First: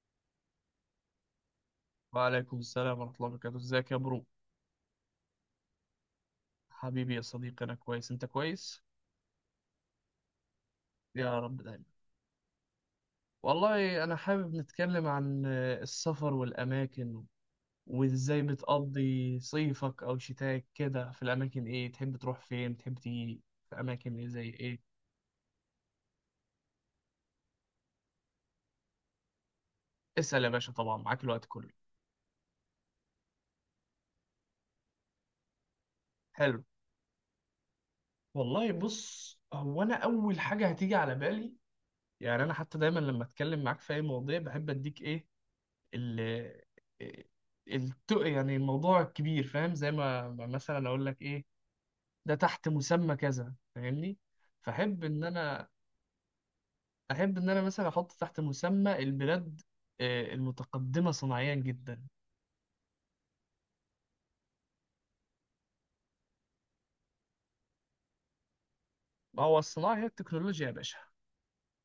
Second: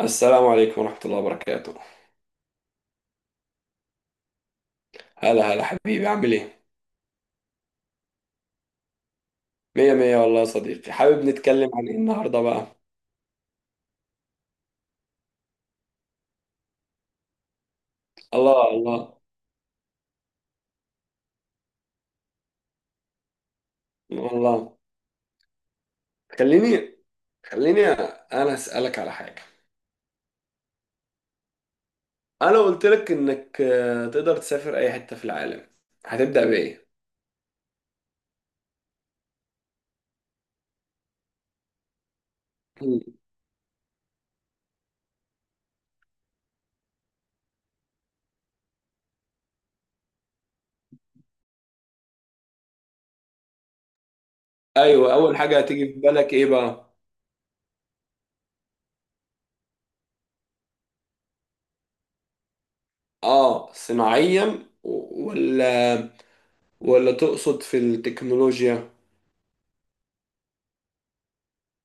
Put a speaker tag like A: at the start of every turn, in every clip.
A: السلام عليكم ورحمة الله وبركاته.
B: وعليكم السلام ورحمة الله وبركاته. ازيك يا برو؟
A: هلا هلا حبيبي، عامل ايه؟
B: حبيبي يا صديقي، أنا كويس، أنت كويس؟
A: مية مية والله يا صديقي، حابب
B: يا رب
A: نتكلم
B: دايما.
A: عن ايه النهاردة بقى؟
B: والله أنا حابب نتكلم عن السفر والأماكن، وإزاي
A: الله الله
B: بتقضي صيفك أو شتاك كده. في الأماكن إيه تحب تروح؟ فين تحب تيجي؟ في أماكن إيه؟ زي
A: الله.
B: إيه؟
A: خليني خليني انا اسألك على حاجة.
B: اسأل يا باشا، طبعا معاك الوقت كله.
A: انا قلت لك انك تقدر تسافر اي حتة في العالم، هتبدأ
B: حلو.
A: بإيه؟
B: والله بص، هو أنا أول حاجة هتيجي على بالي، يعني أنا حتى دايما
A: مم.
B: لما أتكلم معاك في أي مواضيع بحب أديك إيه، ال يعني الموضوع كبير، فاهم؟ زي ما مثلا اقول لك ايه، ده تحت مسمى كذا، فاهمني؟ فاحب
A: ايوه،
B: ان
A: اول حاجة
B: انا
A: هتيجي في بالك ايه بقى؟
B: احب ان انا مثلا احط تحت مسمى البلاد المتقدمة صناعيا جدا.
A: اه، صناعيا ولا تقصد في التكنولوجيا؟
B: ما هو الصناعة هي التكنولوجيا يا باشا.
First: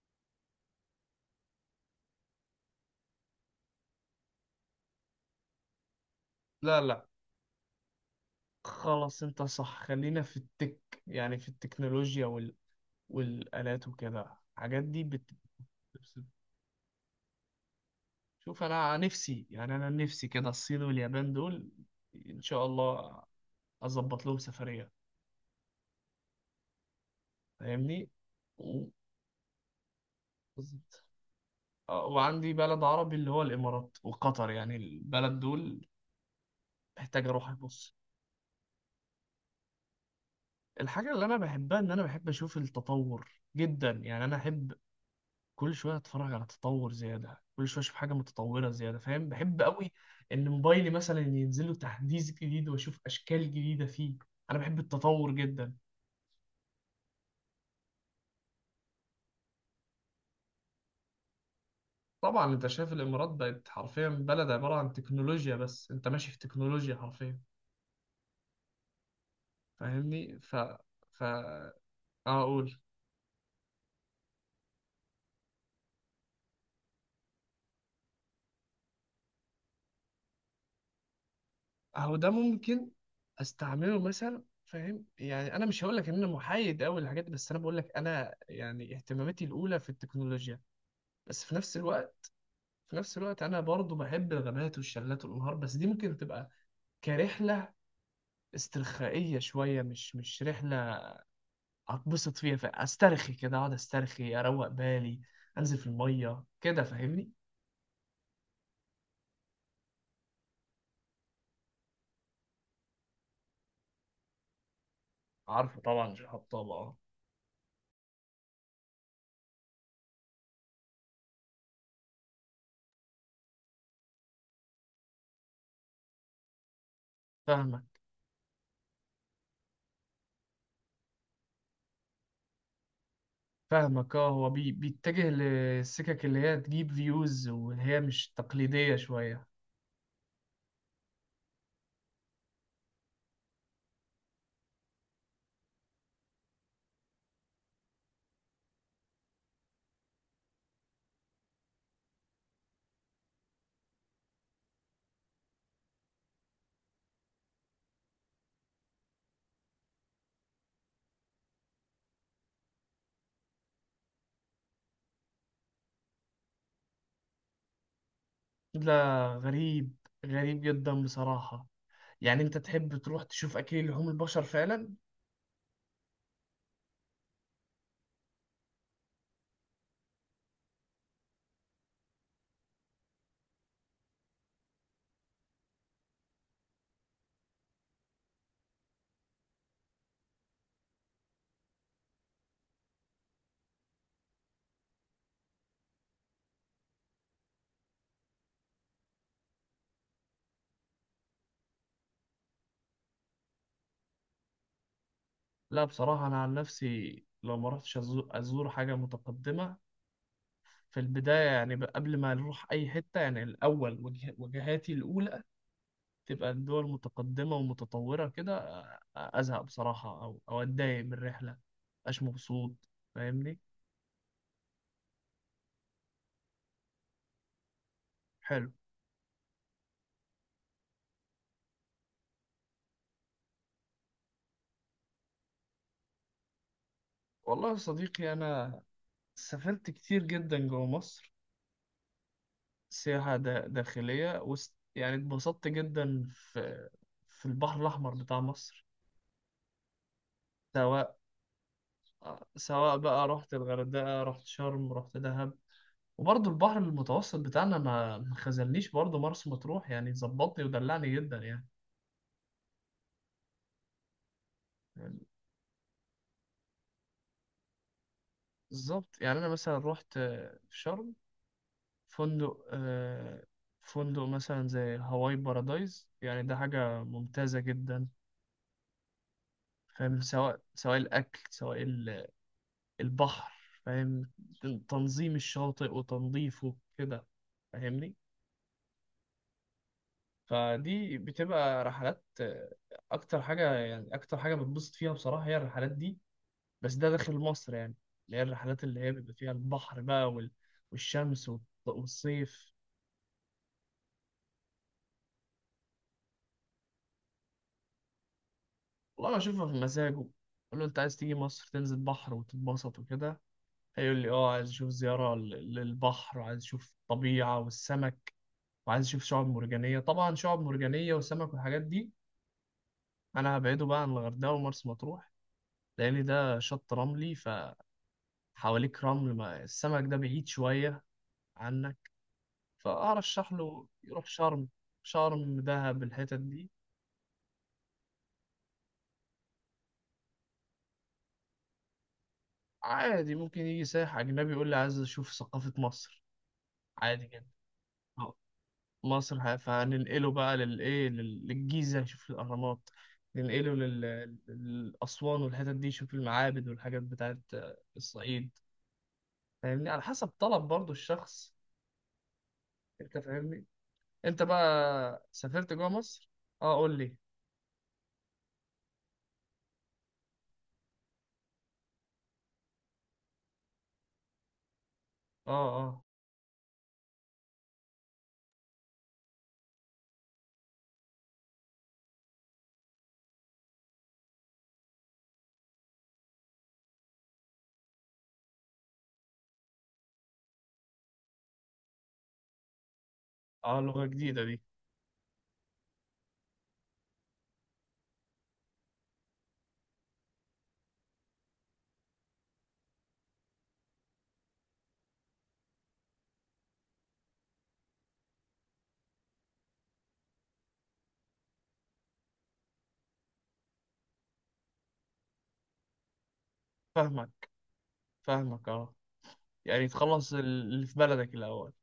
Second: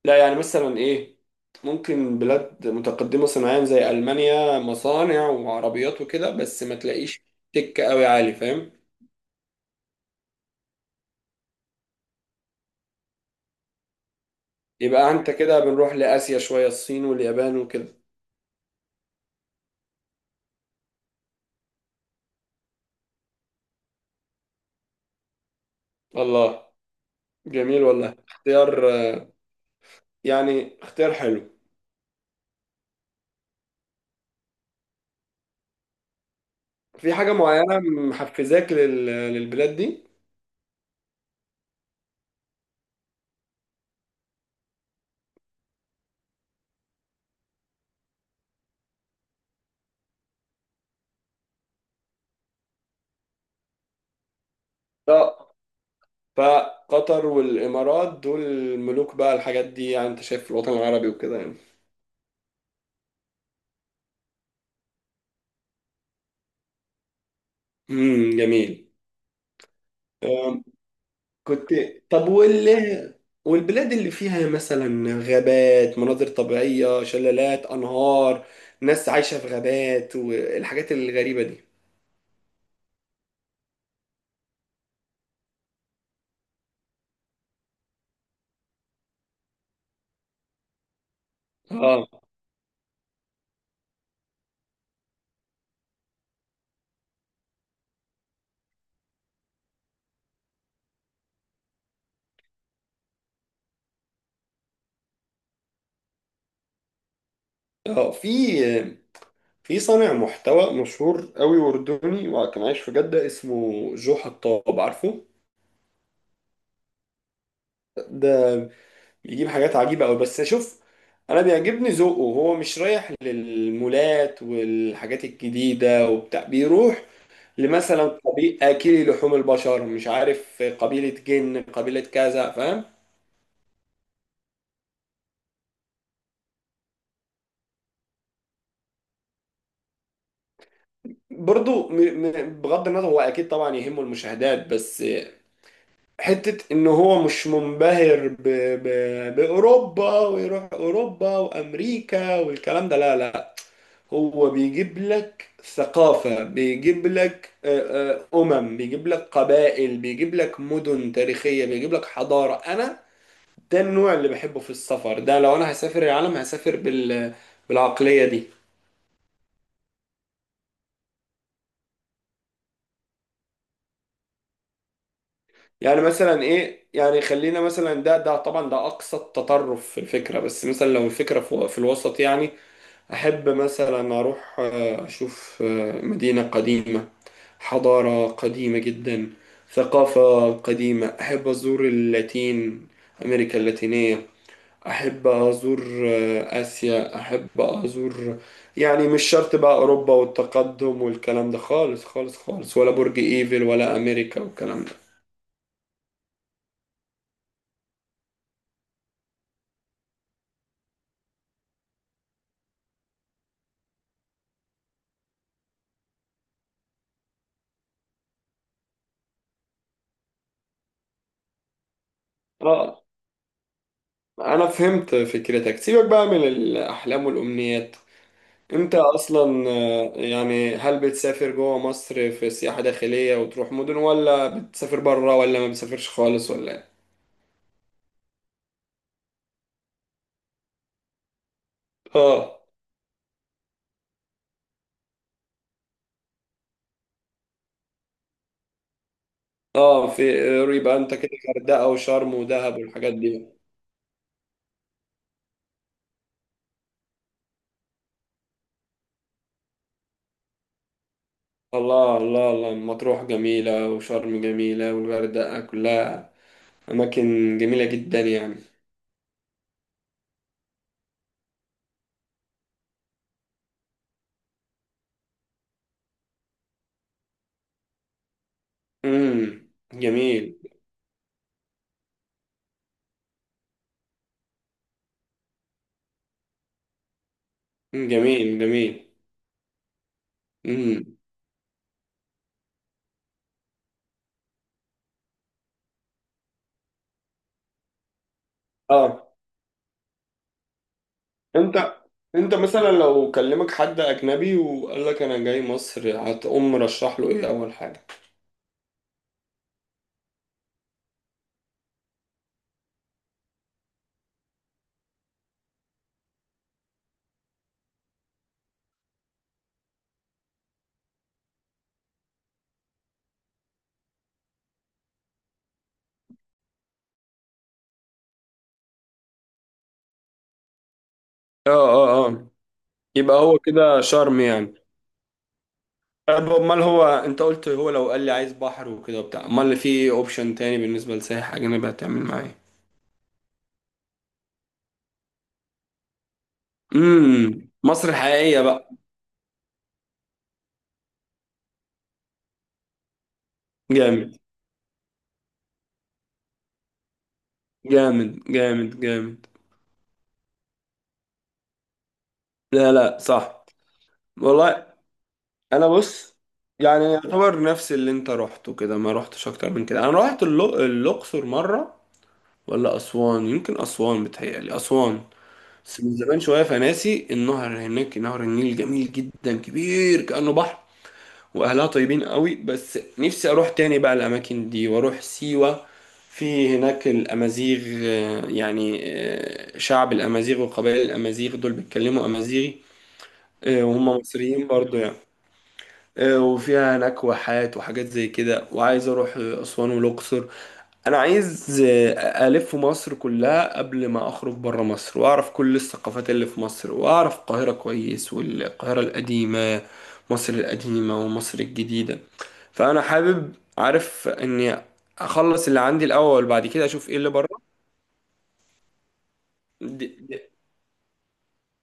A: لا يعني مثلا ايه، ممكن بلاد متقدمة صناعيا زي ألمانيا، مصانع وعربيات وكده، بس ما
B: لا لا،
A: تلاقيش تك قوي عالي، فاهم.
B: خلاص انت صح، خلينا في التك، يعني في التكنولوجيا والآلات وكده، الحاجات دي
A: يبقى انت كده بنروح
B: بتبسط.
A: لآسيا شوية، الصين واليابان وكده.
B: شوف، انا نفسي يعني انا نفسي كده الصين واليابان دول، ان شاء الله اظبط لهم سفريه،
A: الله، جميل
B: فاهمني؟
A: والله اختيار،
B: و-
A: يعني
B: بالظبط.
A: اختيار حلو.
B: وعندي بلد عربي اللي هو الامارات وقطر، يعني البلد دول
A: في
B: محتاج
A: حاجة
B: اروح
A: معينة
B: ابص.
A: محفزاك للبلاد دي؟
B: الحاجه اللي انا بحبها ان انا بحب اشوف التطور جدا، يعني انا احب كل شويه اتفرج على تطور زياده، كل شويه اشوف حاجه متطوره زياده، فاهم؟ بحب قوي ان موبايلي مثلا ينزل له تحديث جديد واشوف اشكال جديده فيه، انا بحب التطور
A: اه،
B: جدا.
A: فقطر والإمارات دول ملوك بقى الحاجات دي، يعني انت شايف في الوطن العربي وكده يعني.
B: طبعا انت شايف الامارات بقت حرفيا بلد عباره عن تكنولوجيا بس، انت ماشي في تكنولوجيا حرفيا،
A: امم، جميل.
B: فاهمني؟ ف
A: آه،
B: ف
A: كنت
B: آه،
A: طب
B: اقول،
A: والبلاد اللي فيها مثلا غابات، مناظر طبيعية، شلالات، أنهار، ناس عايشة في غابات والحاجات الغريبة دي.
B: اهو ده ممكن استعمله مثلا، فاهم؟ يعني انا مش هقول لك ان انا محايد قوي للحاجات دي، بس انا بقول لك انا يعني اهتماماتي الاولى في التكنولوجيا، بس في نفس
A: اه،
B: الوقت، انا برضو بحب الغابات والشلالات والانهار، بس دي ممكن تبقى كرحله استرخائيه شويه، مش رحله اتبسط فيها، فاسترخي كده، اقعد استرخي، اروق بالي، انزل في الميه كده، فاهمني؟
A: اه، في صانع محتوى مشهور قوي أردني، وكان عايش في جدة، اسمه جو حطاب، عارفه؟
B: عارفه طبعا، شهاب طبعا.
A: ده بيجيب حاجات عجيبة قوي، بس شوف، أنا بيعجبني ذوقه. هو مش رايح للمولات والحاجات الجديدة وبتاع، بيروح
B: فاهمك،
A: لمثلا قبيل اكلي لحوم البشر، مش عارف قبيله جن، قبيله كذا، فاهم.
B: فاهمك اه، هو بيتجه للسكك اللي هي تجيب فيوز، واللي هي مش تقليدية شوية.
A: برضو بغض النظر، هو اكيد طبعا يهمه المشاهدات، بس حته ان هو مش منبهر باوروبا، ويروح اوروبا وامريكا والكلام ده، لا لا، هو بيجيب لك ثقافه، بيجيب لك بيجيب لك قبائل، بيجيب لك مدن تاريخيه، بيجيب لك حضاره. انا ده النوع اللي بحبه في السفر، ده لو انا هسافر العالم هسافر بالعقلية دي.
B: لا، غريب، غريب جدا بصراحة. يعني انت تحب تروح تشوف اكل لحوم البشر فعلا؟
A: يعني مثلا ايه، يعني خلينا مثلا، ده طبعا ده اقصى التطرف في الفكرة، بس مثلا لو الفكرة في الوسط يعني، احب مثلا اروح اشوف مدينة قديمة، حضارة قديمة جدا، ثقافة قديمة. احب ازور اللاتين، امريكا اللاتينية، احب ازور اسيا، احب ازور. يعني مش شرط بقى اوروبا والتقدم والكلام ده خالص خالص خالص، ولا برج ايفل، ولا امريكا والكلام ده.
B: لا بصراحة، انا عن نفسي لو ما رحتش ازور حاجة متقدمة في البداية، يعني قبل ما نروح اي حتة، يعني الاول وجهاتي الاولى تبقى الدول متقدمة ومتطورة كده، ازهق بصراحة، او اتضايق من الرحلة، مبقاش مبسوط،
A: اه،
B: فاهمني؟
A: انا فهمت فكرتك. سيبك بقى من الاحلام والامنيات،
B: حلو.
A: انت اصلا يعني، هل بتسافر جوه مصر في سياحة داخلية وتروح مدن، ولا بتسافر بره، ولا ما بتسافرش خالص، ولا إيه؟
B: والله يا صديقي، أنا سافرت كتير جدا جوا مصر،
A: اه،
B: سياحة داخلية يعني اتبسطت جدا في البحر الأحمر بتاع مصر.
A: اه، يبقى انت
B: سواء
A: كده غردقة وشرم ودهب والحاجات
B: بقى
A: دي.
B: رحت الغردقة، رحت شرم، رحت دهب. وبرضه البحر المتوسط بتاعنا ما خذلنيش، برضه مرسى مطروح يعني ظبطني ودلعني جدا يعني.
A: الله الله الله، مطروح جميلة، وشرم جميلة، والغردقة كلها أماكن جميلة جدا يعني.
B: بالظبط. يعني أنا مثلا رحت في شرم فندق فندق مثلا زي هواي بارادايز، يعني ده حاجة ممتازة جدا،
A: امم،
B: فاهم؟
A: جميل.
B: سواء الأكل، سواء البحر، فاهم؟ تنظيم الشاطئ وتنظيفه كده،
A: مم،
B: فاهمني؟
A: جميل جميل.
B: فدي
A: امم
B: بتبقى رحلات أكتر حاجة، يعني أكتر حاجة بتبسط فيها بصراحة هي الرحلات دي، بس ده داخل مصر يعني، اللي هي الرحلات اللي هي
A: اه،
B: بيبقى فيها البحر بقى والشمس
A: انت انت
B: والصيف.
A: مثلا لو كلمك حد أجنبي وقال لك أنا جاي مصر، هتقوم مرشح له إيه أول حاجة؟
B: والله بشوفها في مزاجه، أقول له أنت عايز تيجي مصر تنزل بحر وتتبسط وكده، هيقول لي اه، عايز اشوف زيارة للبحر، وعايز اشوف الطبيعة والسمك، وعايز اشوف شعاب مرجانيه، طبعا شعاب مرجانيه وسمك والحاجات دي، انا هبعده بقى عن الغردقه ومرسى مطروح، لان ده شط رملي، فحواليك رمل، ما السمك ده بعيد شويه
A: اه،
B: عنك،
A: اه، اه، يبقى
B: فارشح
A: هو
B: له
A: كده
B: يروح
A: شرم
B: شرم،
A: يعني.
B: شرم دهب الحتت
A: طب
B: دي.
A: امال، هو انت قلت هو لو قال لي عايز بحر وكده وبتاع، امال في اوبشن تاني بالنسبه لسايح اجنبي هتعمل معاه؟
B: عادي ممكن يجي سائح اجنبي يقول لي عايز اشوف ثقافه مصر، عادي جدا.
A: امم، مصر
B: أه.
A: الحقيقيه بقى.
B: مصر فهننقله بقى للايه للجيزه يشوف الاهرامات، ننقله
A: جامد،
B: للأسوان والحتت دي يشوف المعابد والحاجات بتاعت
A: جامد
B: الصعيد،
A: جامد جامد.
B: فاهمني؟ على حسب طلب برضو الشخص،
A: لا
B: انت
A: لا،
B: فاهمني؟
A: صح.
B: انت
A: والله،
B: بقى سافرت
A: انا
B: جوه مصر؟
A: بص،
B: اه قول
A: يعني
B: لي.
A: يعتبر نفس اللي انت رحته كده، ما رحتش اكتر من كده. انا رحت الاقصر مره ولا اسوان، يمكن اسوان، بتهيألي اسوان،
B: اه
A: بس
B: اه
A: من زمان شويه فناسي. النهر هناك، نهر النيل، جميل جدا، كبير كأنه بحر، واهلها طيبين قوي، بس نفسي اروح تاني بقى الاماكن دي واروح سيوة. في هناك الامازيغ، يعني شعب الامازيغ وقبائل الامازيغ دول بيتكلموا امازيغي،
B: اه. لغة
A: وهم
B: جديدة دي.
A: مصريين برضو يعني. وفيها هناك واحات وحاجات زي كده، وعايز اروح اسوان والاقصر. انا عايز الف مصر كلها قبل ما اخرج بره مصر، واعرف كل الثقافات اللي في مصر، واعرف القاهرة كويس، والقاهرة القديمة، مصر القديمة ومصر الجديدة. فانا حابب، عارف اني اخلص اللي عندي الاول، بعد كده اشوف ايه اللي بره.
B: فاهمك، فاهمك اه، يعني
A: دي
B: تخلص
A: دي
B: اللي في بلدك الاول.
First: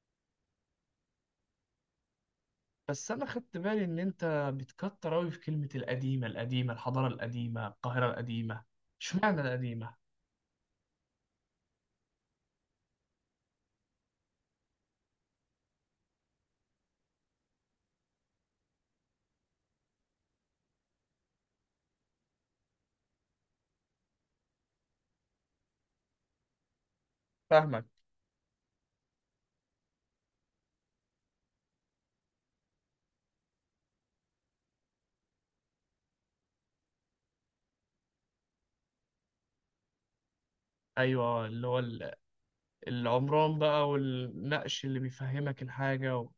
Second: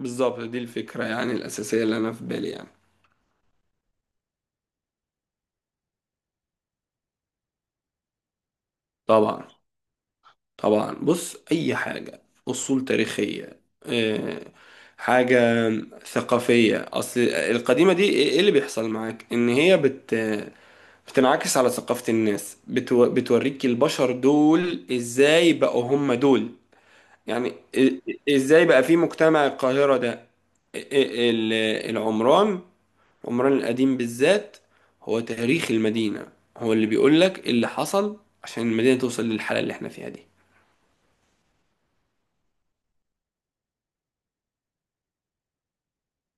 A: بالظبط دي الفكرة يعني الاساسية اللي انا في بالي يعني.
B: بس انا خدت بالي ان انت بتكتر اوي في كلمة القديمة، القديمة، الحضارة القديمة، القاهرة القديمة، اشمعنى
A: طبعا
B: القديمة؟
A: طبعا، بص اي حاجه، اصول تاريخيه، حاجه ثقافيه، اصل القديمه دي إيه اللي بيحصل معاك ان هي بتنعكس على ثقافه الناس، بتوريك البشر دول ازاي بقوا هم دول. يعني
B: فاهمك.
A: ازاي بقى في مجتمع القاهره ده، ال- ال- العمران، عمران القديم بالذات، هو تاريخ المدينه، هو اللي بيقولك اللي حصل عشان المدينه توصل للحاله اللي احنا فيها دي.
B: ايوه، اللي هو العمران بقى، والنقش اللي بيفهمك الحاجة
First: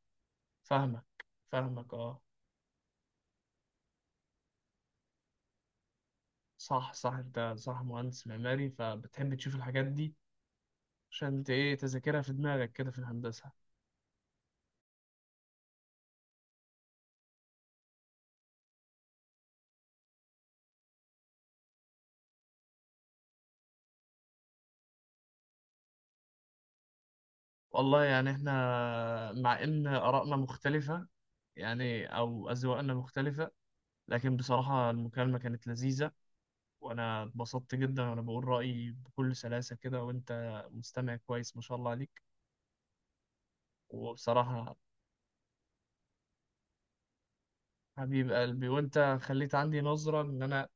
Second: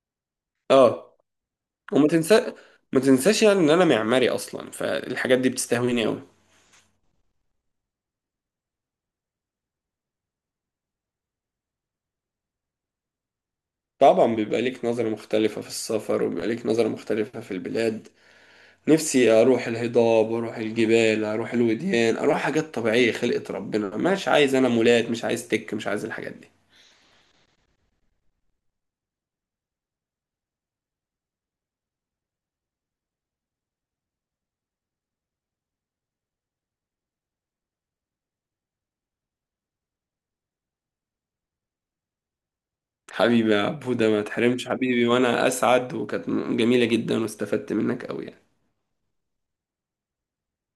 B: فاهمك،
A: اه،
B: فاهمك
A: وما
B: اه.
A: تنسى ما تنساش يعني ان انا معماري اصلا، فالحاجات دي بتستهويني قوي.
B: صح صح، انت صح، مهندس معماري، فبتحب تشوف الحاجات دي عشان انت ايه، تذاكرها في دماغك كده في الهندسة.
A: طبعا بيبقى ليك نظرة مختلفة في السفر، وبيبقى ليك نظرة مختلفة في البلاد. نفسي اروح الهضاب، اروح الجبال، اروح الوديان، اروح حاجات طبيعية خلقة ربنا، مش عايز انا مولات، مش عايز تك، مش عايز الحاجات دي.
B: والله يعني احنا مع ان آرائنا مختلفة، يعني او أذواقنا مختلفة، لكن بصراحة المكالمة كانت لذيذة، وانا اتبسطت جدا، وانا بقول رأيي بكل سلاسة كده، وانت مستمع كويس ما شاء الله عليك.
A: حبيبي يا بودا، ما تحرمش
B: وبصراحة
A: حبيبي، وانا اسعد، وكانت جميلة جدا واستفدت منك قوي
B: حبيب
A: يعني.
B: قلبي، وانت خليت عندي نظرة ان انا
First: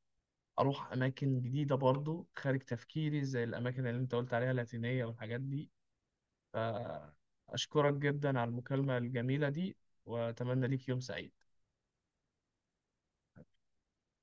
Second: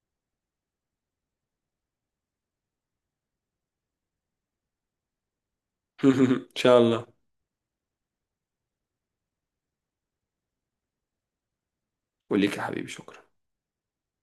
B: اروح اماكن جديدة برضو خارج تفكيري زي الاماكن اللي انت قلت عليها، اللاتينية والحاجات دي.
A: ان شاء الله.
B: أشكرك جدا على المكالمة الجميلة دي، وأتمنى ليك يوم سعيد.
A: وليك يا حبيبي، شكرا.